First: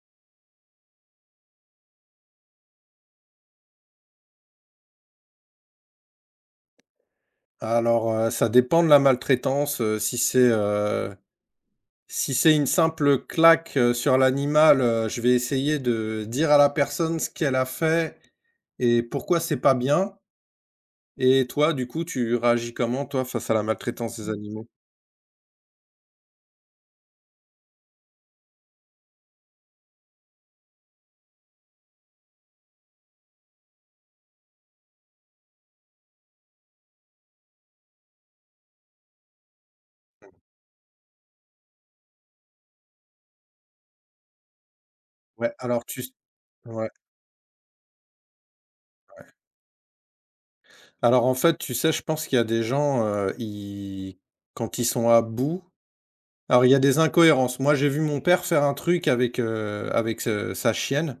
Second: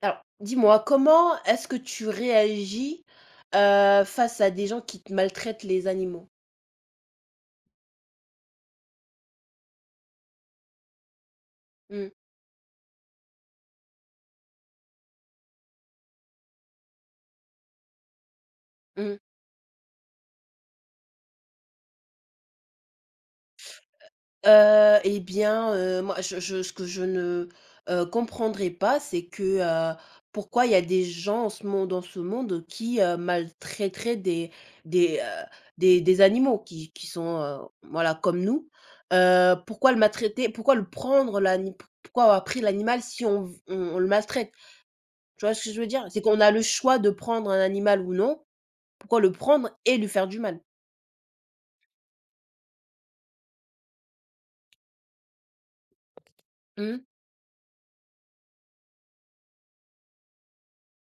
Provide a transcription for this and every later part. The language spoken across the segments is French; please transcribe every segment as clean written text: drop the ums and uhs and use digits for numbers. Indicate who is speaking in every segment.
Speaker 1: Alors, dis-moi, comment est-ce que tu réagis, face à des gens qui te maltraitent les animaux?
Speaker 2: Alors, ça dépend de la maltraitance, si c'est,
Speaker 1: Mmh,
Speaker 2: une simple claque, sur l'animal, je vais essayer de dire à la personne ce qu'elle a fait et
Speaker 1: mmh.
Speaker 2: pourquoi c'est pas bien. Et toi, du coup, tu réagis comment, toi, face à la maltraitance des, mmh, animaux?
Speaker 1: Eh bien, moi, je, ce que je ne, comprendrais pas, c'est que, heu, pourquoi il y a des gens en ce monde, dans ce monde qui, maltraiteraient des des, heu, des animaux qui sont, voilà, comme nous. Pourquoi le maltraiter? Pourquoi le prendre l'ani pourquoi avoir pris l'animal si on le maltraite? Tu
Speaker 2: Ouais,
Speaker 1: vois ce que je
Speaker 2: alors
Speaker 1: veux
Speaker 2: tu
Speaker 1: dire? C'est qu'on a le
Speaker 2: ouais.
Speaker 1: choix de prendre un animal ou non, pourquoi le prendre et lui faire du mal?
Speaker 2: Alors, en fait, tu sais, je pense qu'il y a des gens, ils quand ils sont à bout, alors il y a des
Speaker 1: Mmh.
Speaker 2: incohérences. Moi, j'ai vu mon père faire un truc avec, sa chienne.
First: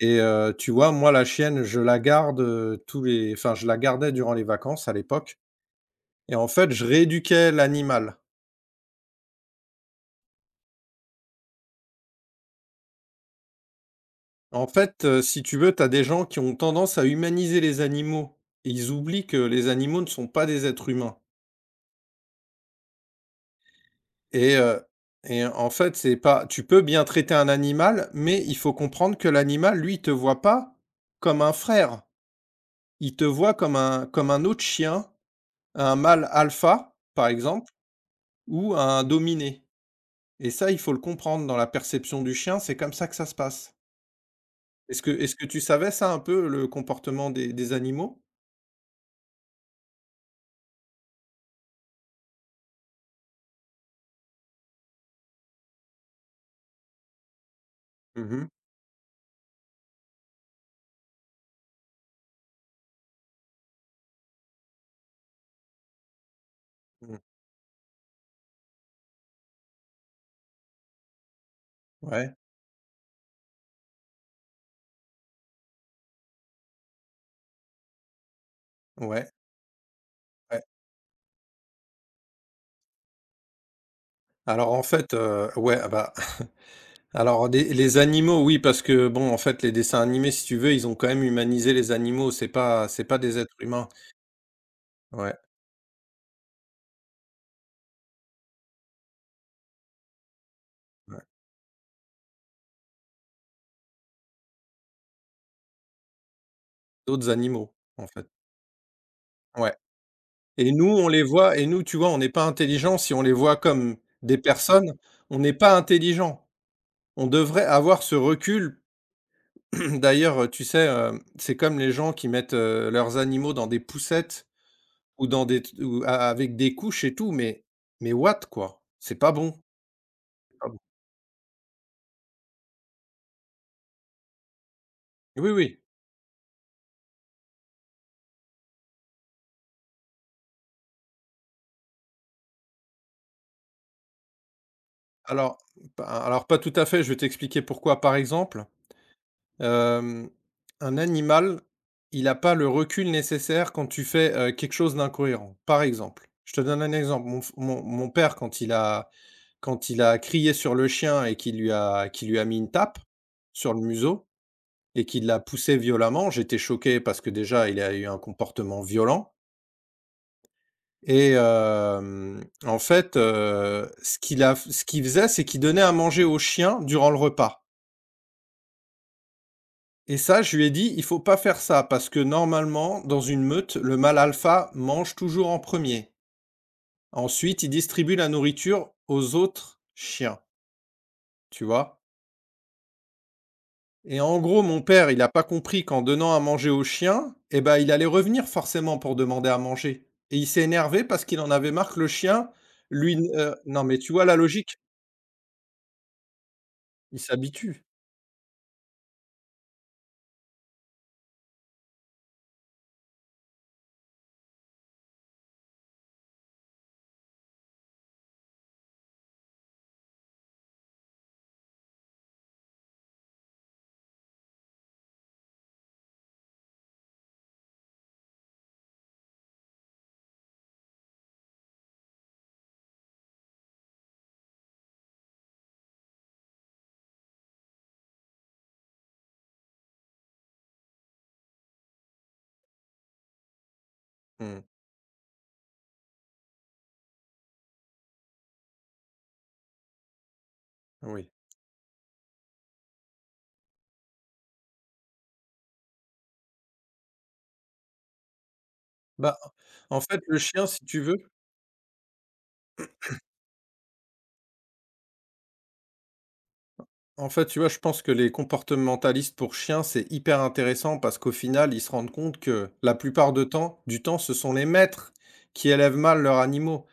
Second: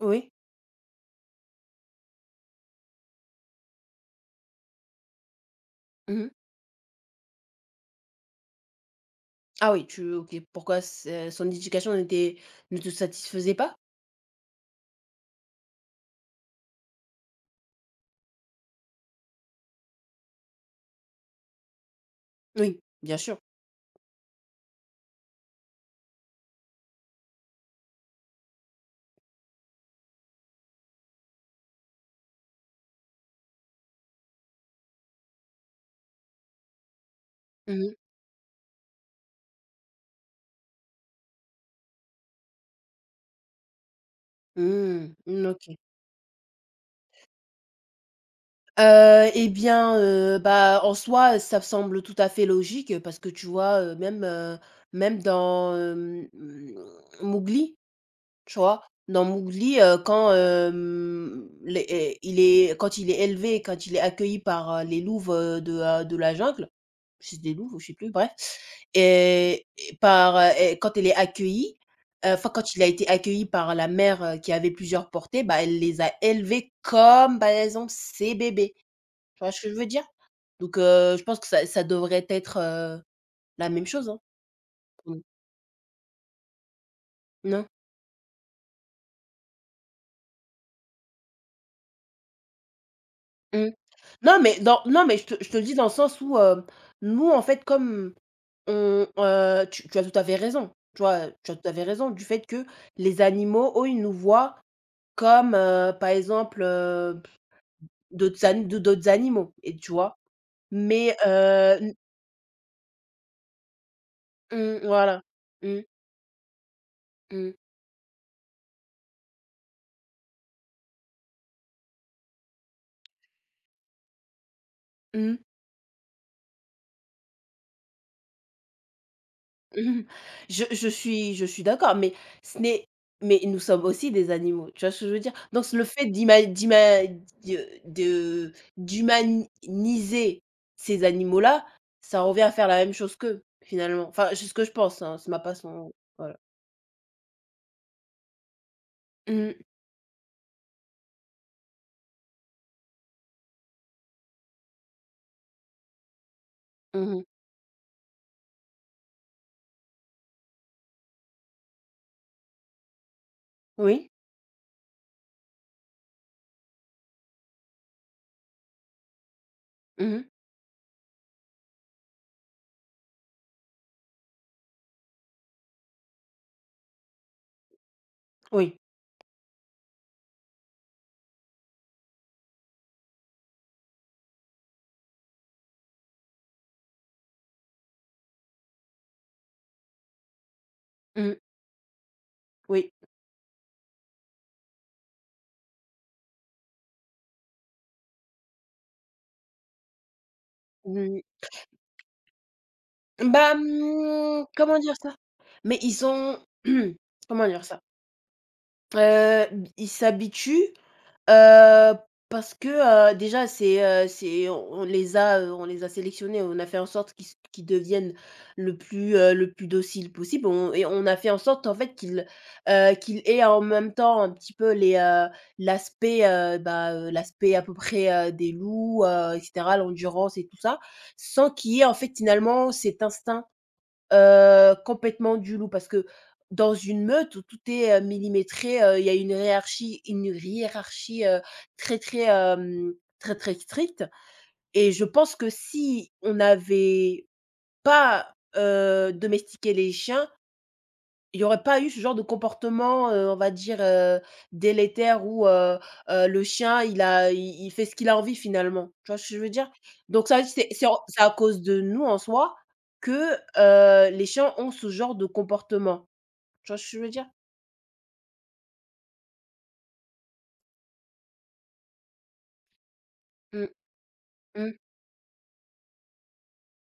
Speaker 2: Et heu, tu vois, moi, la chienne, je la garde, je la gardais durant les vacances à l'époque
Speaker 1: Mmh.
Speaker 2: et en fait, je rééduquais l'animal.
Speaker 1: Ah oui, tu OK. Pourquoi c'est son éducation n'était ne te satisfaisait pas?
Speaker 2: En fait, si tu veux, tu as des gens qui ont tendance à humaniser les animaux et ils oublient que les animaux ne sont pas des êtres humains
Speaker 1: Oui, bien sûr.
Speaker 2: et heu et en fait, c'est pas tu peux bien traiter un animal, mais il faut comprendre que l'animal, lui, il te voit pas comme un frère. Il te voit comme un autre chien, un mâle alpha, par exemple,
Speaker 1: Mmh mh.
Speaker 2: ou un dominé. Et ça, il faut le comprendre dans la perception du chien, c'est comme ça que ça se passe. Est-ce que
Speaker 1: Mmh.
Speaker 2: est-ce que
Speaker 1: Mmh,
Speaker 2: tu
Speaker 1: OK.
Speaker 2: savais ça un peu, le comportement des animaux?
Speaker 1: Et bien, bah, en soi, ça me semble tout à fait logique, parce que tu vois, même, même dans, Mowgli.
Speaker 2: Mmh mh.
Speaker 1: Tu vois? Dans Mowgli, quand, hem, les é il est quand il est élevé, quand il est accueilli par, les louves, de la jungle,
Speaker 2: Mmh.
Speaker 1: c'est des louves ou je sais plus, bref, et par, et quand
Speaker 2: Ouais,
Speaker 1: enfin quand il a été accueilli par la mère, qui avait plusieurs portées, bah, elle les a élevés comme, par exemple, ses bébés.
Speaker 2: ouais,
Speaker 1: Tu vois ce que je veux dire?
Speaker 2: ouais.
Speaker 1: Donc je pense que ça devrait être, la même chose, hein.
Speaker 2: Alors en fait,
Speaker 1: Mmh.
Speaker 2: ouais, ah bah, alors des
Speaker 1: Non?
Speaker 2: les animaux, oui, parce que bon, en fait, les dessins animés, si tu veux, ils ont quand même humanisé les animaux, c'est pas des êtres
Speaker 1: Mmh.
Speaker 2: humains.
Speaker 1: Non, mais je te
Speaker 2: Ouais,
Speaker 1: le dis dans le sens où, nous, en fait, comme on tu as tout à fait raison, tu
Speaker 2: ouais,
Speaker 1: vois? Tu as tout à fait raison du fait que les animaux, eux, ils nous voient comme, par exemple,
Speaker 2: d'autres animaux, en fait.
Speaker 1: d'autres ani de d'autres animaux
Speaker 2: Ouais.
Speaker 1: et tu vois?
Speaker 2: Et nous, on
Speaker 1: Mais
Speaker 2: les voit et nous, tu vois, on n'est pas intelligents si on les voit comme des
Speaker 1: mmh,
Speaker 2: personnes,
Speaker 1: voilà.
Speaker 2: on n'est pas
Speaker 1: Mmh,
Speaker 2: intelligents. On
Speaker 1: mmh.
Speaker 2: devrait avoir ce recul. D'ailleurs, tu sais, c'est comme les gens qui mettent, leurs animaux dans des poussettes ou
Speaker 1: Mmh.
Speaker 2: dans des t ou a avec des couches et tout, mais what quoi? C'est pas bon,
Speaker 1: Mmh.
Speaker 2: c'est pas bon.
Speaker 1: Je suis d'accord, mais ce n'est, mais nous sommes aussi des animaux, tu vois ce que je veux dire?
Speaker 2: Oui,
Speaker 1: Donc
Speaker 2: oui.
Speaker 1: le fait d'ima d'ima de de d'humaniser ces animaux-là, ça revient à faire la même chose qu'eux, finalement. Enfin, c'est ce que je pense, hein, c'est ma
Speaker 2: Alors
Speaker 1: façon.
Speaker 2: pas
Speaker 1: Voilà.
Speaker 2: alors pas tout à fait, je vais t'expliquer pourquoi. Par exemple,
Speaker 1: Mmh mh.
Speaker 2: hem, un animal, il a pas le recul nécessaire quand tu fais, quelque chose d'incohérent. Par exemple, je te donne un
Speaker 1: Mmh.
Speaker 2: exemple, mon f mon mon père quand il a crié sur le chien et qu'il lui a qui lui a mis une tape sur le
Speaker 1: Oui.
Speaker 2: museau et qui l'a poussé violemment. J'étais choqué parce que déjà, il a eu un comportement violent
Speaker 1: Mmh.
Speaker 2: et en fait, ce qu'il faisait, c'est qu'il donnait à manger aux chiens durant le repas.
Speaker 1: Oui.
Speaker 2: Et ça, je lui ai dit: «Il faut pas faire ça parce que normalement, dans une meute, le mâle alpha mange toujours en premier. Ensuite, il distribue la nourriture aux autres chiens»,
Speaker 1: Mmh.
Speaker 2: tu vois?
Speaker 1: Oui.
Speaker 2: Et en gros, mon père, il n'a pas compris qu'en donnant à manger au chien, eh ben, il allait revenir forcément pour demander à manger. Et il s'est énervé
Speaker 1: Mmh.
Speaker 2: parce qu'il en avait marre que le chien, lui,
Speaker 1: Bah,
Speaker 2: non, mais tu vois la logique?
Speaker 1: comment dire ça? Mais ils ont
Speaker 2: Il
Speaker 1: comment dire ça?
Speaker 2: s'habitue.
Speaker 1: Heu, ils s'habituent, Heu, parce que, déjà c'est on les a, on les a sélectionnés, on a fait en sorte qu'ils deviennent le plus docile possible. On, et on a fait en sorte en fait qu'ils, qu'ils aient en même temps un petit peu les, l'aspect, l'aspect à peu près, des loups, et cetera, l'endurance et tout ça, sans qu'il y ait en fait finalement cet instinct, complètement du loup, parce que dans une meute où tout est, millimétré, il y a une hiérarchie, très très, très très stricte,
Speaker 2: Mmh,
Speaker 1: et je pense que si on n'avait pas, domestiqué les chiens,
Speaker 2: oui.
Speaker 1: il y aurait pas eu ce genre de comportement, on va dire, délétère où, le chien il il fait ce qu'il a envie finalement. Tu vois ce que
Speaker 2: Bah,
Speaker 1: je veux dire?
Speaker 2: en fait,
Speaker 1: Donc
Speaker 2: le
Speaker 1: ça veut dire que
Speaker 2: chien, si tu veux.
Speaker 1: c'est à cause de nous en soi que, les chiens ont ce genre de comportement. Tu vois ce que je veux dire?
Speaker 2: En fait, tu vois, je pense que les comportementalistes pour chiens, c'est hyper intéressant parce qu'au final, ils se rendent compte que la plupart de
Speaker 1: Mmh,
Speaker 2: temps, du temps, ce sont les
Speaker 1: mmh,
Speaker 2: maîtres qui élèvent mal leurs animaux.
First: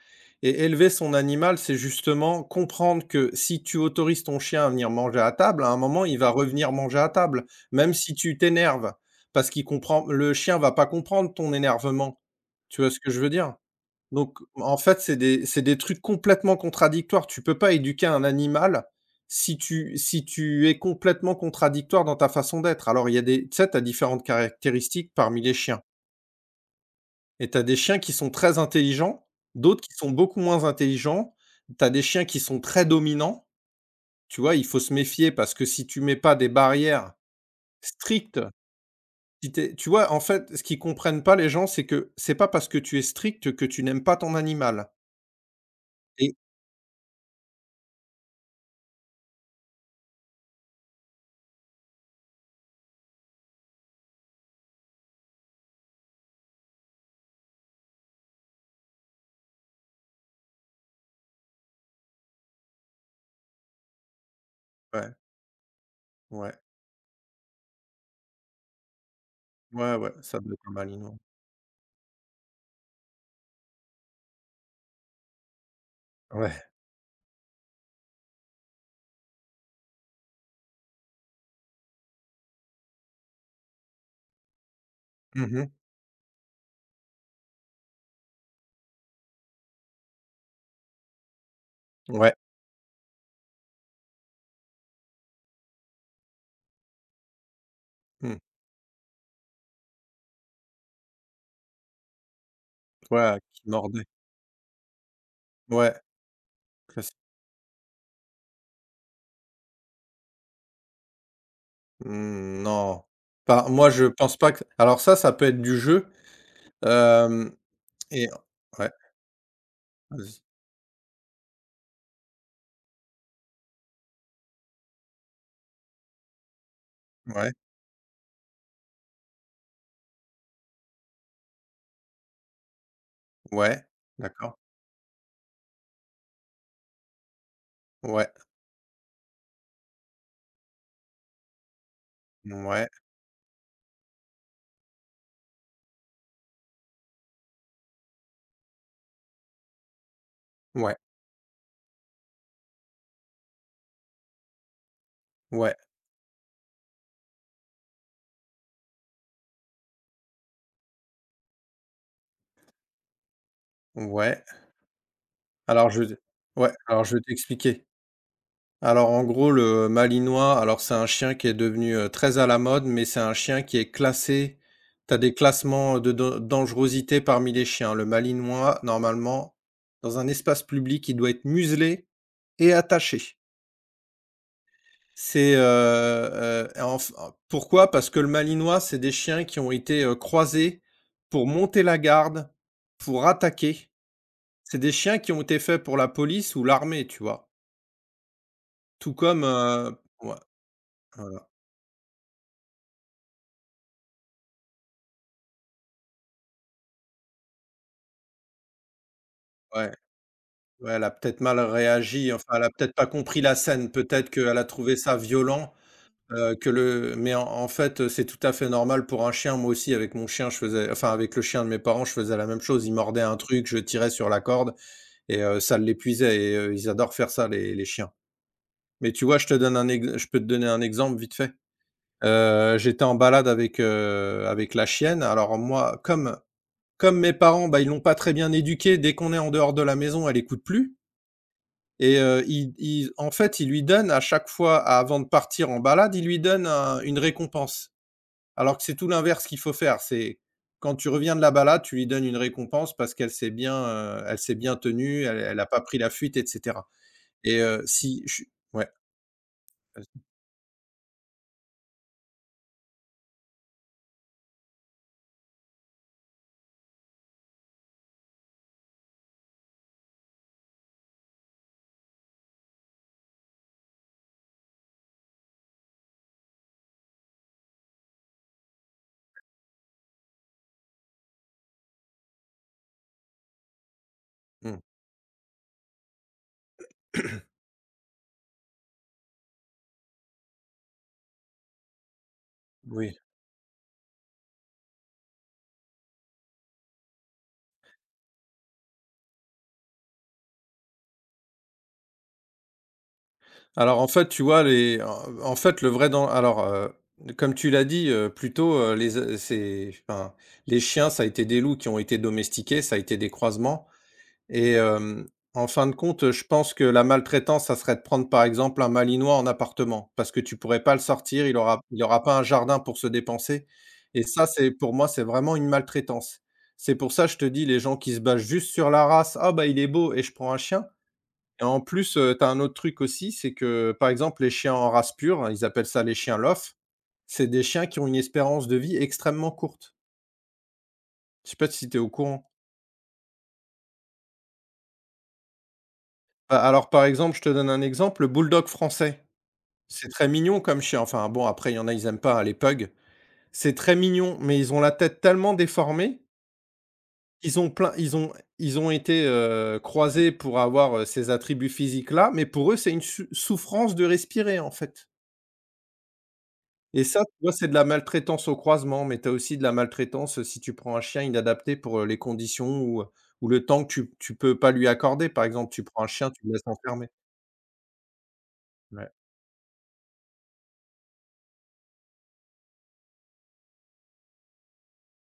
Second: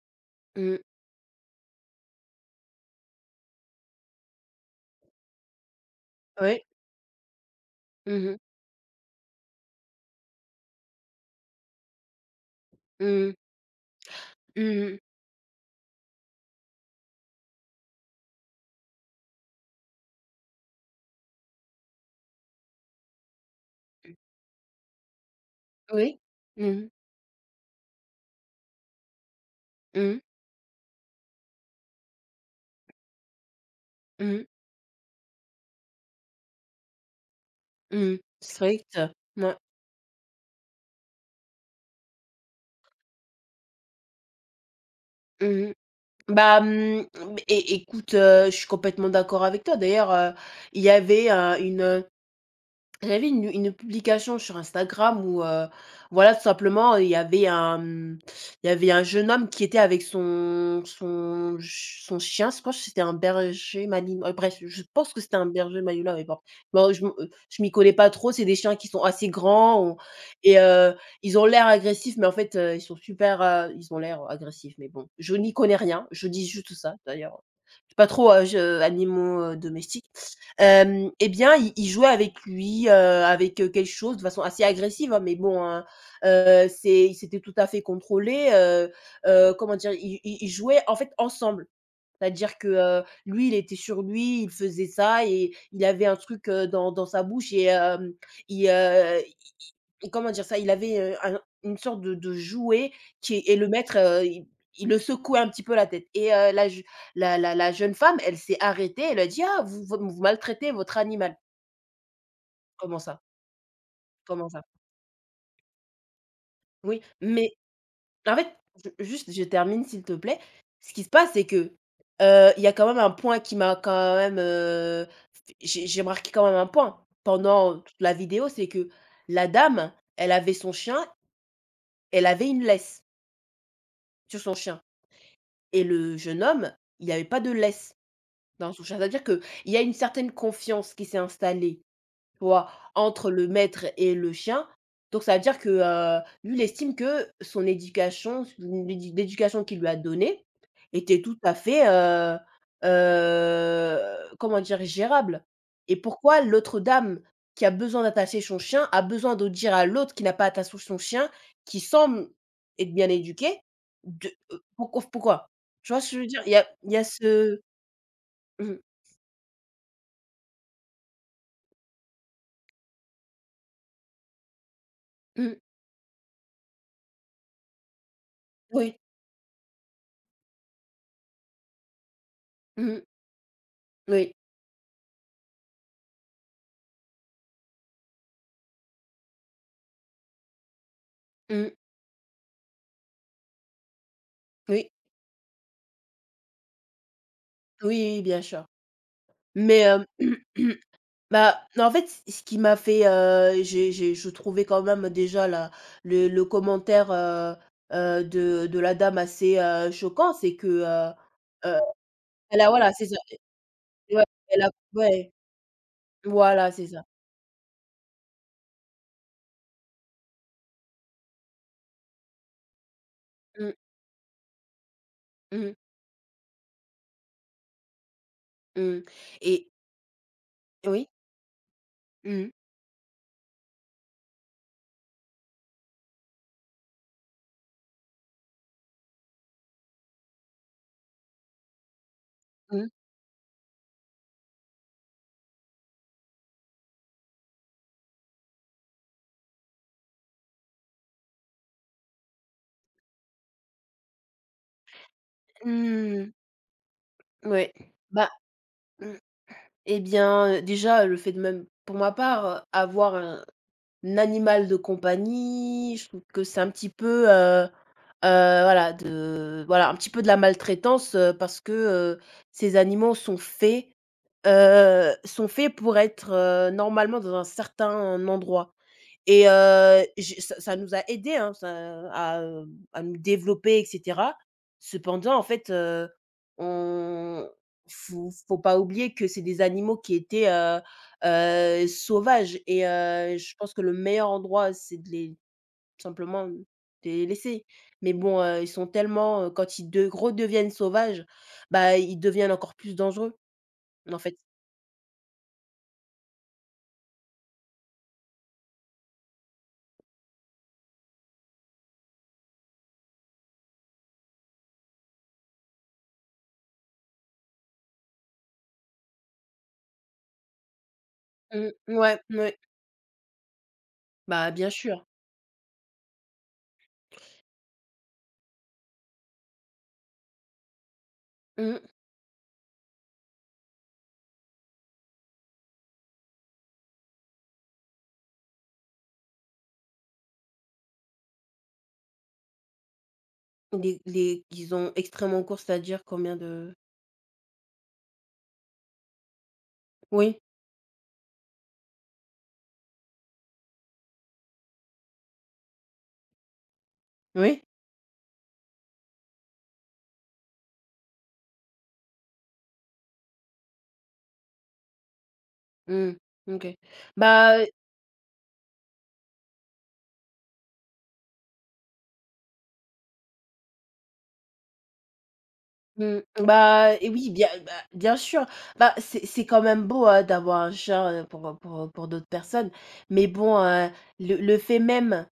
Speaker 2: Et
Speaker 1: mmh.
Speaker 2: élever son animal, c'est justement comprendre que si tu autorises ton chien à venir manger à table, à un moment, il va
Speaker 1: Oui.
Speaker 2: revenir manger à table, même si
Speaker 1: Mmh mh.
Speaker 2: tu t'énerves, parce qu'il comprend, le chien va pas comprendre ton énervement. Tu vois ce que je veux
Speaker 1: Mmh.
Speaker 2: dire? Donc en
Speaker 1: Mmh.
Speaker 2: fait, c'est des trucs complètement contradictoires. Tu peux pas éduquer un animal si tu es complètement contradictoire dans ta façon d'être. Alors il y a des tu sais, tu as différentes caractéristiques parmi les chiens
Speaker 1: Oui. Mmh mh.
Speaker 2: et tu as des chiens qui sont très intelligents, d'autres qui sont
Speaker 1: Mmh mh.
Speaker 2: beaucoup moins intelligents. Tu as des chiens qui sont très dominants, tu vois? Il faut se méfier parce que si tu mets pas des barrières
Speaker 1: Mmh.
Speaker 2: strictes,
Speaker 1: Strict.
Speaker 2: si
Speaker 1: Mouais.
Speaker 2: tu tu vois, en fait, ce qu'ils comprennent pas les gens, c'est que c'est pas parce que tu es strict que tu n'aimes pas ton animal
Speaker 1: Mmh.
Speaker 2: et
Speaker 1: Bah, mmh, é écoute, je suis complètement d'accord avec toi. D'ailleurs, il y avait, une, j'avais une publication sur Instagram où, voilà, tout simplement, il y avait un, il y avait un jeune homme qui était avec son chien. Je pense que c'était un berger malinois, bref, je pense
Speaker 2: ouais,
Speaker 1: que c'était un berger malinois, mais bon.
Speaker 2: ouais.
Speaker 1: Bon, je m'y connais pas trop, c'est des chiens qui sont assez grands,
Speaker 2: Ouais,
Speaker 1: on,
Speaker 2: ouais, ça doit
Speaker 1: et
Speaker 2: être un malinois.
Speaker 1: ils ont l'air agressifs, mais en fait, ils ont l'air agressifs, mais bon, je n'y connais rien, je dis
Speaker 2: Ouais.
Speaker 1: juste ça, d'ailleurs. Je suis pas trop, je animaux, domestiques. Hem Et bien, il jouait avec lui, avec, quelque chose de façon assez agressive, hein, mais
Speaker 2: Mmh
Speaker 1: bon,
Speaker 2: mh.
Speaker 1: hein, c'était tout à fait contrôlé, comment dire? Ils jouaient, en fait, ensemble.
Speaker 2: Ouais.
Speaker 1: C'est-à-dire que, lui, il était sur lui, il faisait ça et il avait un truc, dans sa bouche et hem,
Speaker 2: Mmh.
Speaker 1: il, i comment dire ça? Il avait, un une sorte de jouet qui,
Speaker 2: Ouais,
Speaker 1: et
Speaker 2: qui
Speaker 1: le maître,
Speaker 2: mordait.
Speaker 1: il le secouait un petit peu la
Speaker 2: Ouais,
Speaker 1: tête et la je
Speaker 2: classique.
Speaker 1: la la la jeune femme, elle s'est arrêtée, elle a dit: «Ah, vous maltraitez votre animal».
Speaker 2: Mmh,
Speaker 1: «Comment
Speaker 2: non.
Speaker 1: ça?
Speaker 2: Enfin, moi, je pense
Speaker 1: Comment
Speaker 2: pas que
Speaker 1: ça?»
Speaker 2: ça, ça peut être du jeu,
Speaker 1: «Oui, mais.»
Speaker 2: hem et
Speaker 1: En fait,
Speaker 2: ouais,
Speaker 1: je termine s'il te plaît.
Speaker 2: vas-y.
Speaker 1: Ce qui se passe, c'est que, il y a quand même un point qui m'a quand même, f j'ai marqué quand même un point
Speaker 2: Ouais,
Speaker 1: pendant toute la vidéo, c'est que la dame, elle avait son chien, elle avait une laisse
Speaker 2: ouais,
Speaker 1: sur son
Speaker 2: d'accord.
Speaker 1: chien, et le jeune homme, il y avait pas de laisse
Speaker 2: Ouais,
Speaker 1: dans son chien. C'est-à-dire qu'il y a une certaine confiance qui s'est installée. Tu vois?
Speaker 2: mouais,
Speaker 1: Entre le maître et le chien. Donc ça veut dire que, lui, il estime que son éducation, l'éducation qu'il lui a donnée
Speaker 2: ouais,
Speaker 1: était tout à fait, comment dire? Gérable.
Speaker 2: ouais,
Speaker 1: Et pourquoi l'autre dame qui a besoin d'attacher son chien a besoin de dire à l'autre qui n'a pas attaché son chien, qui semble être bien éduqué, de,
Speaker 2: ouais.
Speaker 1: pourquoi?
Speaker 2: Alors
Speaker 1: Tu vois
Speaker 2: je
Speaker 1: ce que
Speaker 2: vais
Speaker 1: je veux dire? Il y a
Speaker 2: ouais,
Speaker 1: il y
Speaker 2: alors
Speaker 1: a
Speaker 2: je vais
Speaker 1: ce
Speaker 2: t'expliquer.
Speaker 1: mmh
Speaker 2: Alors en gros, le malinois, alors c'est un chien qui est devenu, très à la mode, mais c'est un chien qui est classé tu as des
Speaker 1: mh, mmh,
Speaker 2: classements de dangerosité parmi les chiens. Le malinois,
Speaker 1: oui,
Speaker 2: normalement, dans un espace public, il doit être muselé et
Speaker 1: mmh,
Speaker 2: attaché.
Speaker 1: oui,
Speaker 2: C'est, enf pourquoi? Parce que le malinois, c'est des chiens qui ont été, croisés pour
Speaker 1: mmh,
Speaker 2: monter la garde, pour attaquer. C'est
Speaker 1: oui,
Speaker 2: des chiens qui ont été faits pour la police ou l'armée, tu vois?
Speaker 1: oui, oui, bien sûr.
Speaker 2: Tout comme,
Speaker 1: Mais
Speaker 2: heu ouais, voilà,
Speaker 1: bah, en fait, c ce qui m'a fait, j'ai je trouvais quand même déjà la le commentaire, de la dame assez,
Speaker 2: ouais.
Speaker 1: choquant, c'est que,
Speaker 2: Ouais, elle a peut-être mal
Speaker 1: heu,
Speaker 2: réagi, enfin,
Speaker 1: elle
Speaker 2: elle
Speaker 1: a,
Speaker 2: a
Speaker 1: voilà,
Speaker 2: peut-être pas
Speaker 1: c'est ça.
Speaker 2: compris la scène,
Speaker 1: Ouais,
Speaker 2: peut-être qu'elle
Speaker 1: elle
Speaker 2: a
Speaker 1: a,
Speaker 2: trouvé ça
Speaker 1: ouais,
Speaker 2: violent, que
Speaker 1: voilà, c'est ça.
Speaker 2: le mais en fait, c'est tout à fait normal pour un chien. Moi aussi, avec mon chien, je faisais enfin, avec le chien de mes parents, je faisais la même chose. Il mordait un truc,
Speaker 1: Mmh,
Speaker 2: je tirais sur la corde et
Speaker 1: mmh,
Speaker 2: ça l'épuisait et ils adorent faire ça les chiens.
Speaker 1: mmh,
Speaker 2: Mais tu vois,
Speaker 1: et
Speaker 2: je peux te donner un
Speaker 1: oui?
Speaker 2: exemple vite fait.
Speaker 1: Mmh,
Speaker 2: J'étais en balade avec, avec la chienne. Alors moi, comme mes parents, bah, ils l'ont pas très bien éduquée, dès qu'on est en dehors de la maison, elle écoute plus. Et
Speaker 1: mmh.
Speaker 2: il en fait, il lui donne à chaque fois avant de partir en balade, il lui donne un une récompense. Alors que c'est tout l'inverse qu'il faut faire. C'est quand tu reviens de la balade, tu lui donnes une récompense parce qu'elle s'est bien, elle s'est bien tenue, elle n'a pas pris la
Speaker 1: Mmh,
Speaker 2: fuite et cetera. Et
Speaker 1: ouais.
Speaker 2: si
Speaker 1: Bah,
Speaker 2: je ouais,
Speaker 1: mmh, eh
Speaker 2: vas-y.
Speaker 1: bien, déjà, le fait de, même pour ma part, avoir un animal de compagnie, je trouve que c'est un petit peu, heu, voilà, de voilà un petit peu de la maltraitance, parce que, ces animaux sont faits pour être, normalement dans un certain endroit, et j'ai ça ça nous a aidés, hein, ça à nous développer et cetera.
Speaker 2: Mmh,
Speaker 1: Cependant, en fait, on faut pas oublier que c'est des animaux qui étaient, sauvages, et
Speaker 2: oui.
Speaker 1: je pense que le meilleur endroit, c'est de les, simplement de les laisser. Mais bon, ils sont tellement, quand ils de redeviennent sauvages, bah, ils deviennent encore plus dangereux,
Speaker 2: Alors en
Speaker 1: en
Speaker 2: fait,
Speaker 1: fait.
Speaker 2: tu vois les en en fait, le vrai dan alors, comme tu l'as dit, plus tôt, les a c'est enfin, les chiens, ça a été des loups qui ont été domestiqués, ça a été des croisements. Et en fin de compte, je pense que la maltraitance, ça serait de prendre, par exemple, un malinois en appartement parce que tu pourrais pas le sortir,
Speaker 1: Mmh,
Speaker 2: il
Speaker 1: ouais,
Speaker 2: aura pas un
Speaker 1: mouais,
Speaker 2: jardin pour se dépenser et ça,
Speaker 1: bah,
Speaker 2: c'est
Speaker 1: bien
Speaker 2: pour
Speaker 1: sûr.
Speaker 2: moi, c'est vraiment une maltraitance. C'est pour ça, je te dis, les gens qui se basent juste sur la race: «Ah bah, il est beau et je prends un chien» et en
Speaker 1: Mmh.
Speaker 2: plus, tu as un autre truc aussi, c'est que, par exemple, les chiens en race pure, hein, ils appellent ça les chiens Loff, c'est des chiens qui ont une espérance de vie extrêmement courte. Je sais pas si tu es au courant?
Speaker 1: Les qu'ils ont extrêmement courts, c'est-à-dire combien
Speaker 2: Bah,
Speaker 1: de,
Speaker 2: alors, par exemple, je te donne un exemple, le bulldog français. C'est très
Speaker 1: oui,
Speaker 2: mignon comme chien. Enfin bon, après il y en a, ils aiment pas, les pugs. C'est très mignon, mais ils ont la tête tellement déformée, ils
Speaker 1: oui?
Speaker 2: ont plein ils ont été, croisés pour avoir, ces attributs physiques-là, mais pour eux, c'est une su souffrance de respirer, en fait.
Speaker 1: Mmh, OK.
Speaker 2: Et ça, tu vois,
Speaker 1: Bah.
Speaker 2: c'est de la maltraitance au croisement, mais tu as aussi de la maltraitance, si tu prends un chien inadapté pour, les conditions ou le temps que tu peux pas lui accorder. Par exemple, tu prends un
Speaker 1: Mmh,
Speaker 2: chien, tu le laisses
Speaker 1: bah
Speaker 2: enfermé.
Speaker 1: et oui, bien, bah, bien sûr. Bah,
Speaker 2: Ouais.
Speaker 1: c'est quand même beau, hein, d'avoir un chien, pour, pour d'autres personnes. Mais bon, le fait même,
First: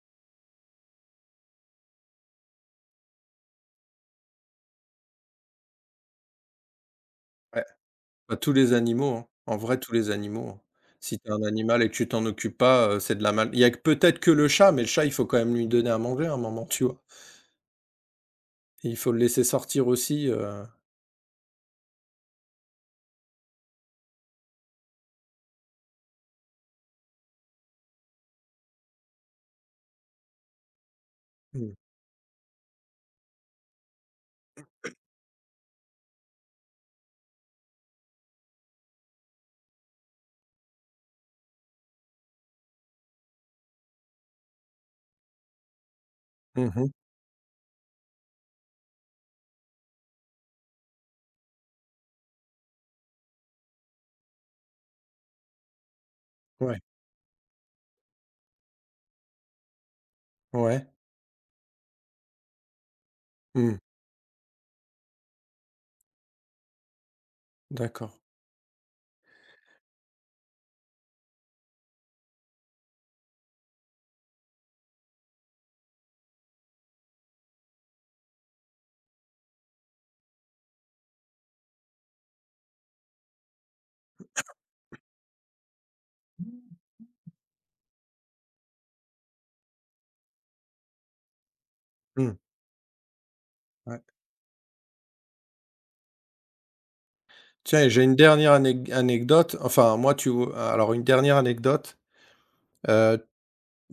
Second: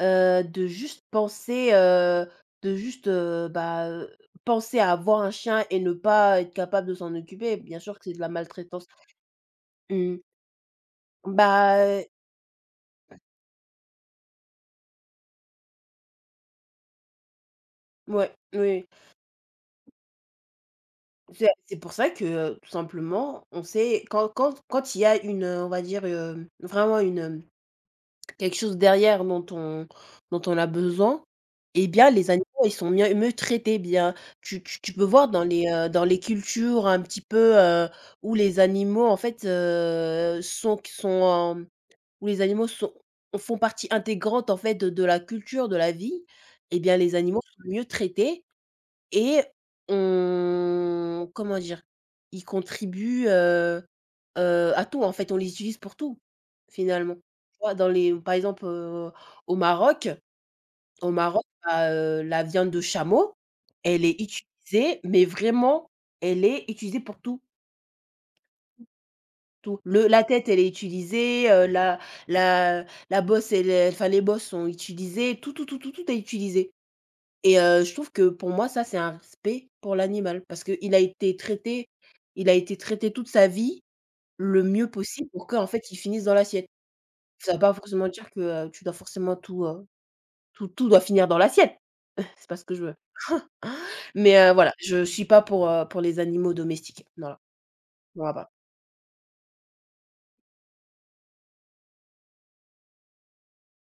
Speaker 1: de juste penser, de juste, penser à avoir un chien et ne pas être capable de s'en occuper, bien sûr que c'est de la
Speaker 2: Bah, tous les
Speaker 1: maltraitance.
Speaker 2: animaux, hein. En vrai, tous les
Speaker 1: Mmh.
Speaker 2: animaux, hein. Si tu as un
Speaker 1: Bah,
Speaker 2: animal et que tu t'en occupes pas, c'est de la mal il y a que peut-être que le chat, mais le chat, il faut quand même lui donner à manger à un moment, tu vois?
Speaker 1: ouais, oui.
Speaker 2: Il faut le laisser sortir aussi,
Speaker 1: C'est pour ça que, tout simplement, on sait quand il y a une, on va dire, vraiment une, quelque chose derrière dont on, dont on a besoin,
Speaker 2: mmh.
Speaker 1: eh bien les animaux, ils sont mieux traités, bien. Tu peux voir dans les cultures un petit peu, où les animaux en fait, sont qui sont, hem, où les animaux sont, font partie intégrante en fait de la culture, de la vie,
Speaker 2: Mmh
Speaker 1: eh
Speaker 2: mh.
Speaker 1: bien les animaux sont mieux traités et on, comment dire? Ils contribuent, à tout, en fait, on les utilise pour tout,
Speaker 2: Ouais,
Speaker 1: finalement. Tu vois? Dans les, par exemple, au Maroc
Speaker 2: ouais.
Speaker 1: au Maroc, bah, la viande de chameau,
Speaker 2: Mmh.
Speaker 1: elle est utilisée, mais vraiment, elle est utilisée pour tout,
Speaker 2: D'accord.
Speaker 1: tout. Le La tête, elle est utilisée, la bosse, elle est, enfin, les bosses sont utilisées, tout, tout, tout, tout, tout est utilisé. Et je trouve que pour moi ça c'est un respect pour l'animal parce qu'il a été traité, toute sa vie le mieux possible pour qu'en fait il finisse dans l'assiette. Ça ne veut pas forcément dire que, tu dois forcément tout, tout doit finir dans l'assiette.
Speaker 2: Mmh.
Speaker 1: C'est pas ce que je veux.
Speaker 2: Ouais.
Speaker 1: Mais voilà, je suis pas pour, pour les animaux domestiques. Voilà.
Speaker 2: Tiens et j'ai une
Speaker 1: Voilà, voilà.
Speaker 2: dernière anecdote, enfin moi, tu vois alors une dernière anecdote, heu,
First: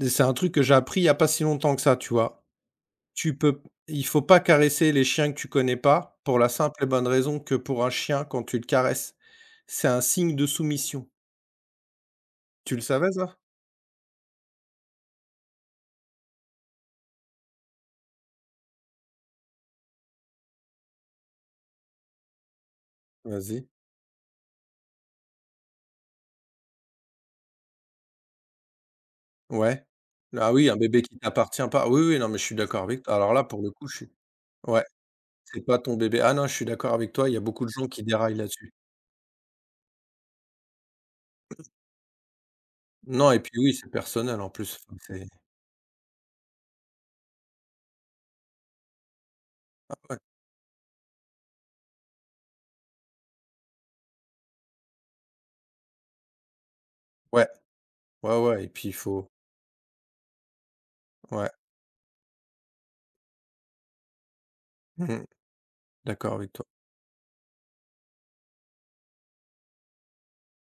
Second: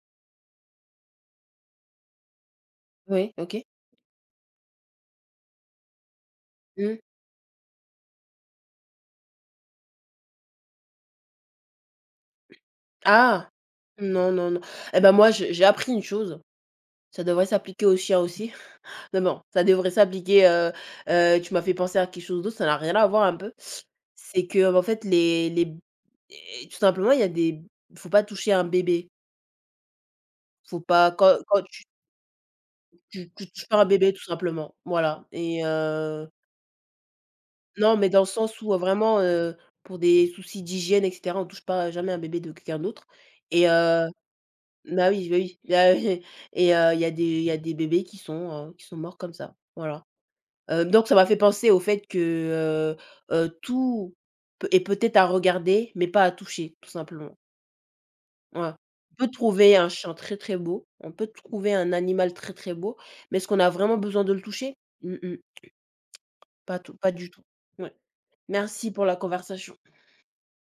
Speaker 2: c'est un truc que j'ai appris il y a pas si longtemps que ça, tu vois?
Speaker 1: Oui,
Speaker 2: Tu peux
Speaker 1: OK.
Speaker 2: Il faut pas caresser les chiens que tu connais pas, pour la simple et
Speaker 1: Mmh.
Speaker 2: bonne raison que pour un chien, quand tu le caresses, c'est un signe de soumission. Tu le savais ça?
Speaker 1: Ah! Non, non, non. Et ben moi, je j'ai appris une chose, ça devrait s'appliquer aux chiens aussi. Non, non, ça devrait s'appliquer, tu m'as fait penser à quelque chose d'autre, ça n'a rien à voir un peu.
Speaker 2: Vas-y.
Speaker 1: C'est que, en fait, les et tout simplement, il y a des faut pas toucher un bébé.
Speaker 2: Ouais. Ah oui, un
Speaker 1: Faut
Speaker 2: bébé
Speaker 1: pas,
Speaker 2: qui
Speaker 1: quand
Speaker 2: t'appartient pas. Oui, oui, non, mais je suis d'accord avec toi. Alors là,
Speaker 1: tu
Speaker 2: pour
Speaker 1: touches
Speaker 2: le
Speaker 1: pas un
Speaker 2: coup, je suis
Speaker 1: bébé tout simplement,
Speaker 2: ouais,
Speaker 1: voilà,
Speaker 2: c'est
Speaker 1: et
Speaker 2: pas ton bébé. Ah non, je suis d'accord avec toi, il y a beaucoup de gens
Speaker 1: non,
Speaker 2: qui
Speaker 1: mais dans le
Speaker 2: déraillent
Speaker 1: sens
Speaker 2: là-dessus.
Speaker 1: où, vraiment, pour des soucis d'hygiène et cetera, on touche pas jamais un bébé de quelqu'un d'autre
Speaker 2: Non et puis
Speaker 1: et
Speaker 2: oui, c'est personnel en plus, enfin, c'est
Speaker 1: bah oui, et il y a des bébés qui sont morts comme ça, voilà. Donc ça m'a fait penser au fait que, tout peut est peut-être à regarder, mais pas à toucher, tout simplement.
Speaker 2: ouais, ouais, ouais, ouais et
Speaker 1: Ouais.
Speaker 2: puis il
Speaker 1: On
Speaker 2: faut
Speaker 1: peut trouver un chien très, très beau, on peut
Speaker 2: ouais,
Speaker 1: trouver un animal très, très beau, mais est-ce qu'on a vraiment besoin de le toucher? Mmh
Speaker 2: mmh
Speaker 1: mh.
Speaker 2: d'accord avec toi.
Speaker 1: Pas du tout. Ouais. Merci pour la conversation.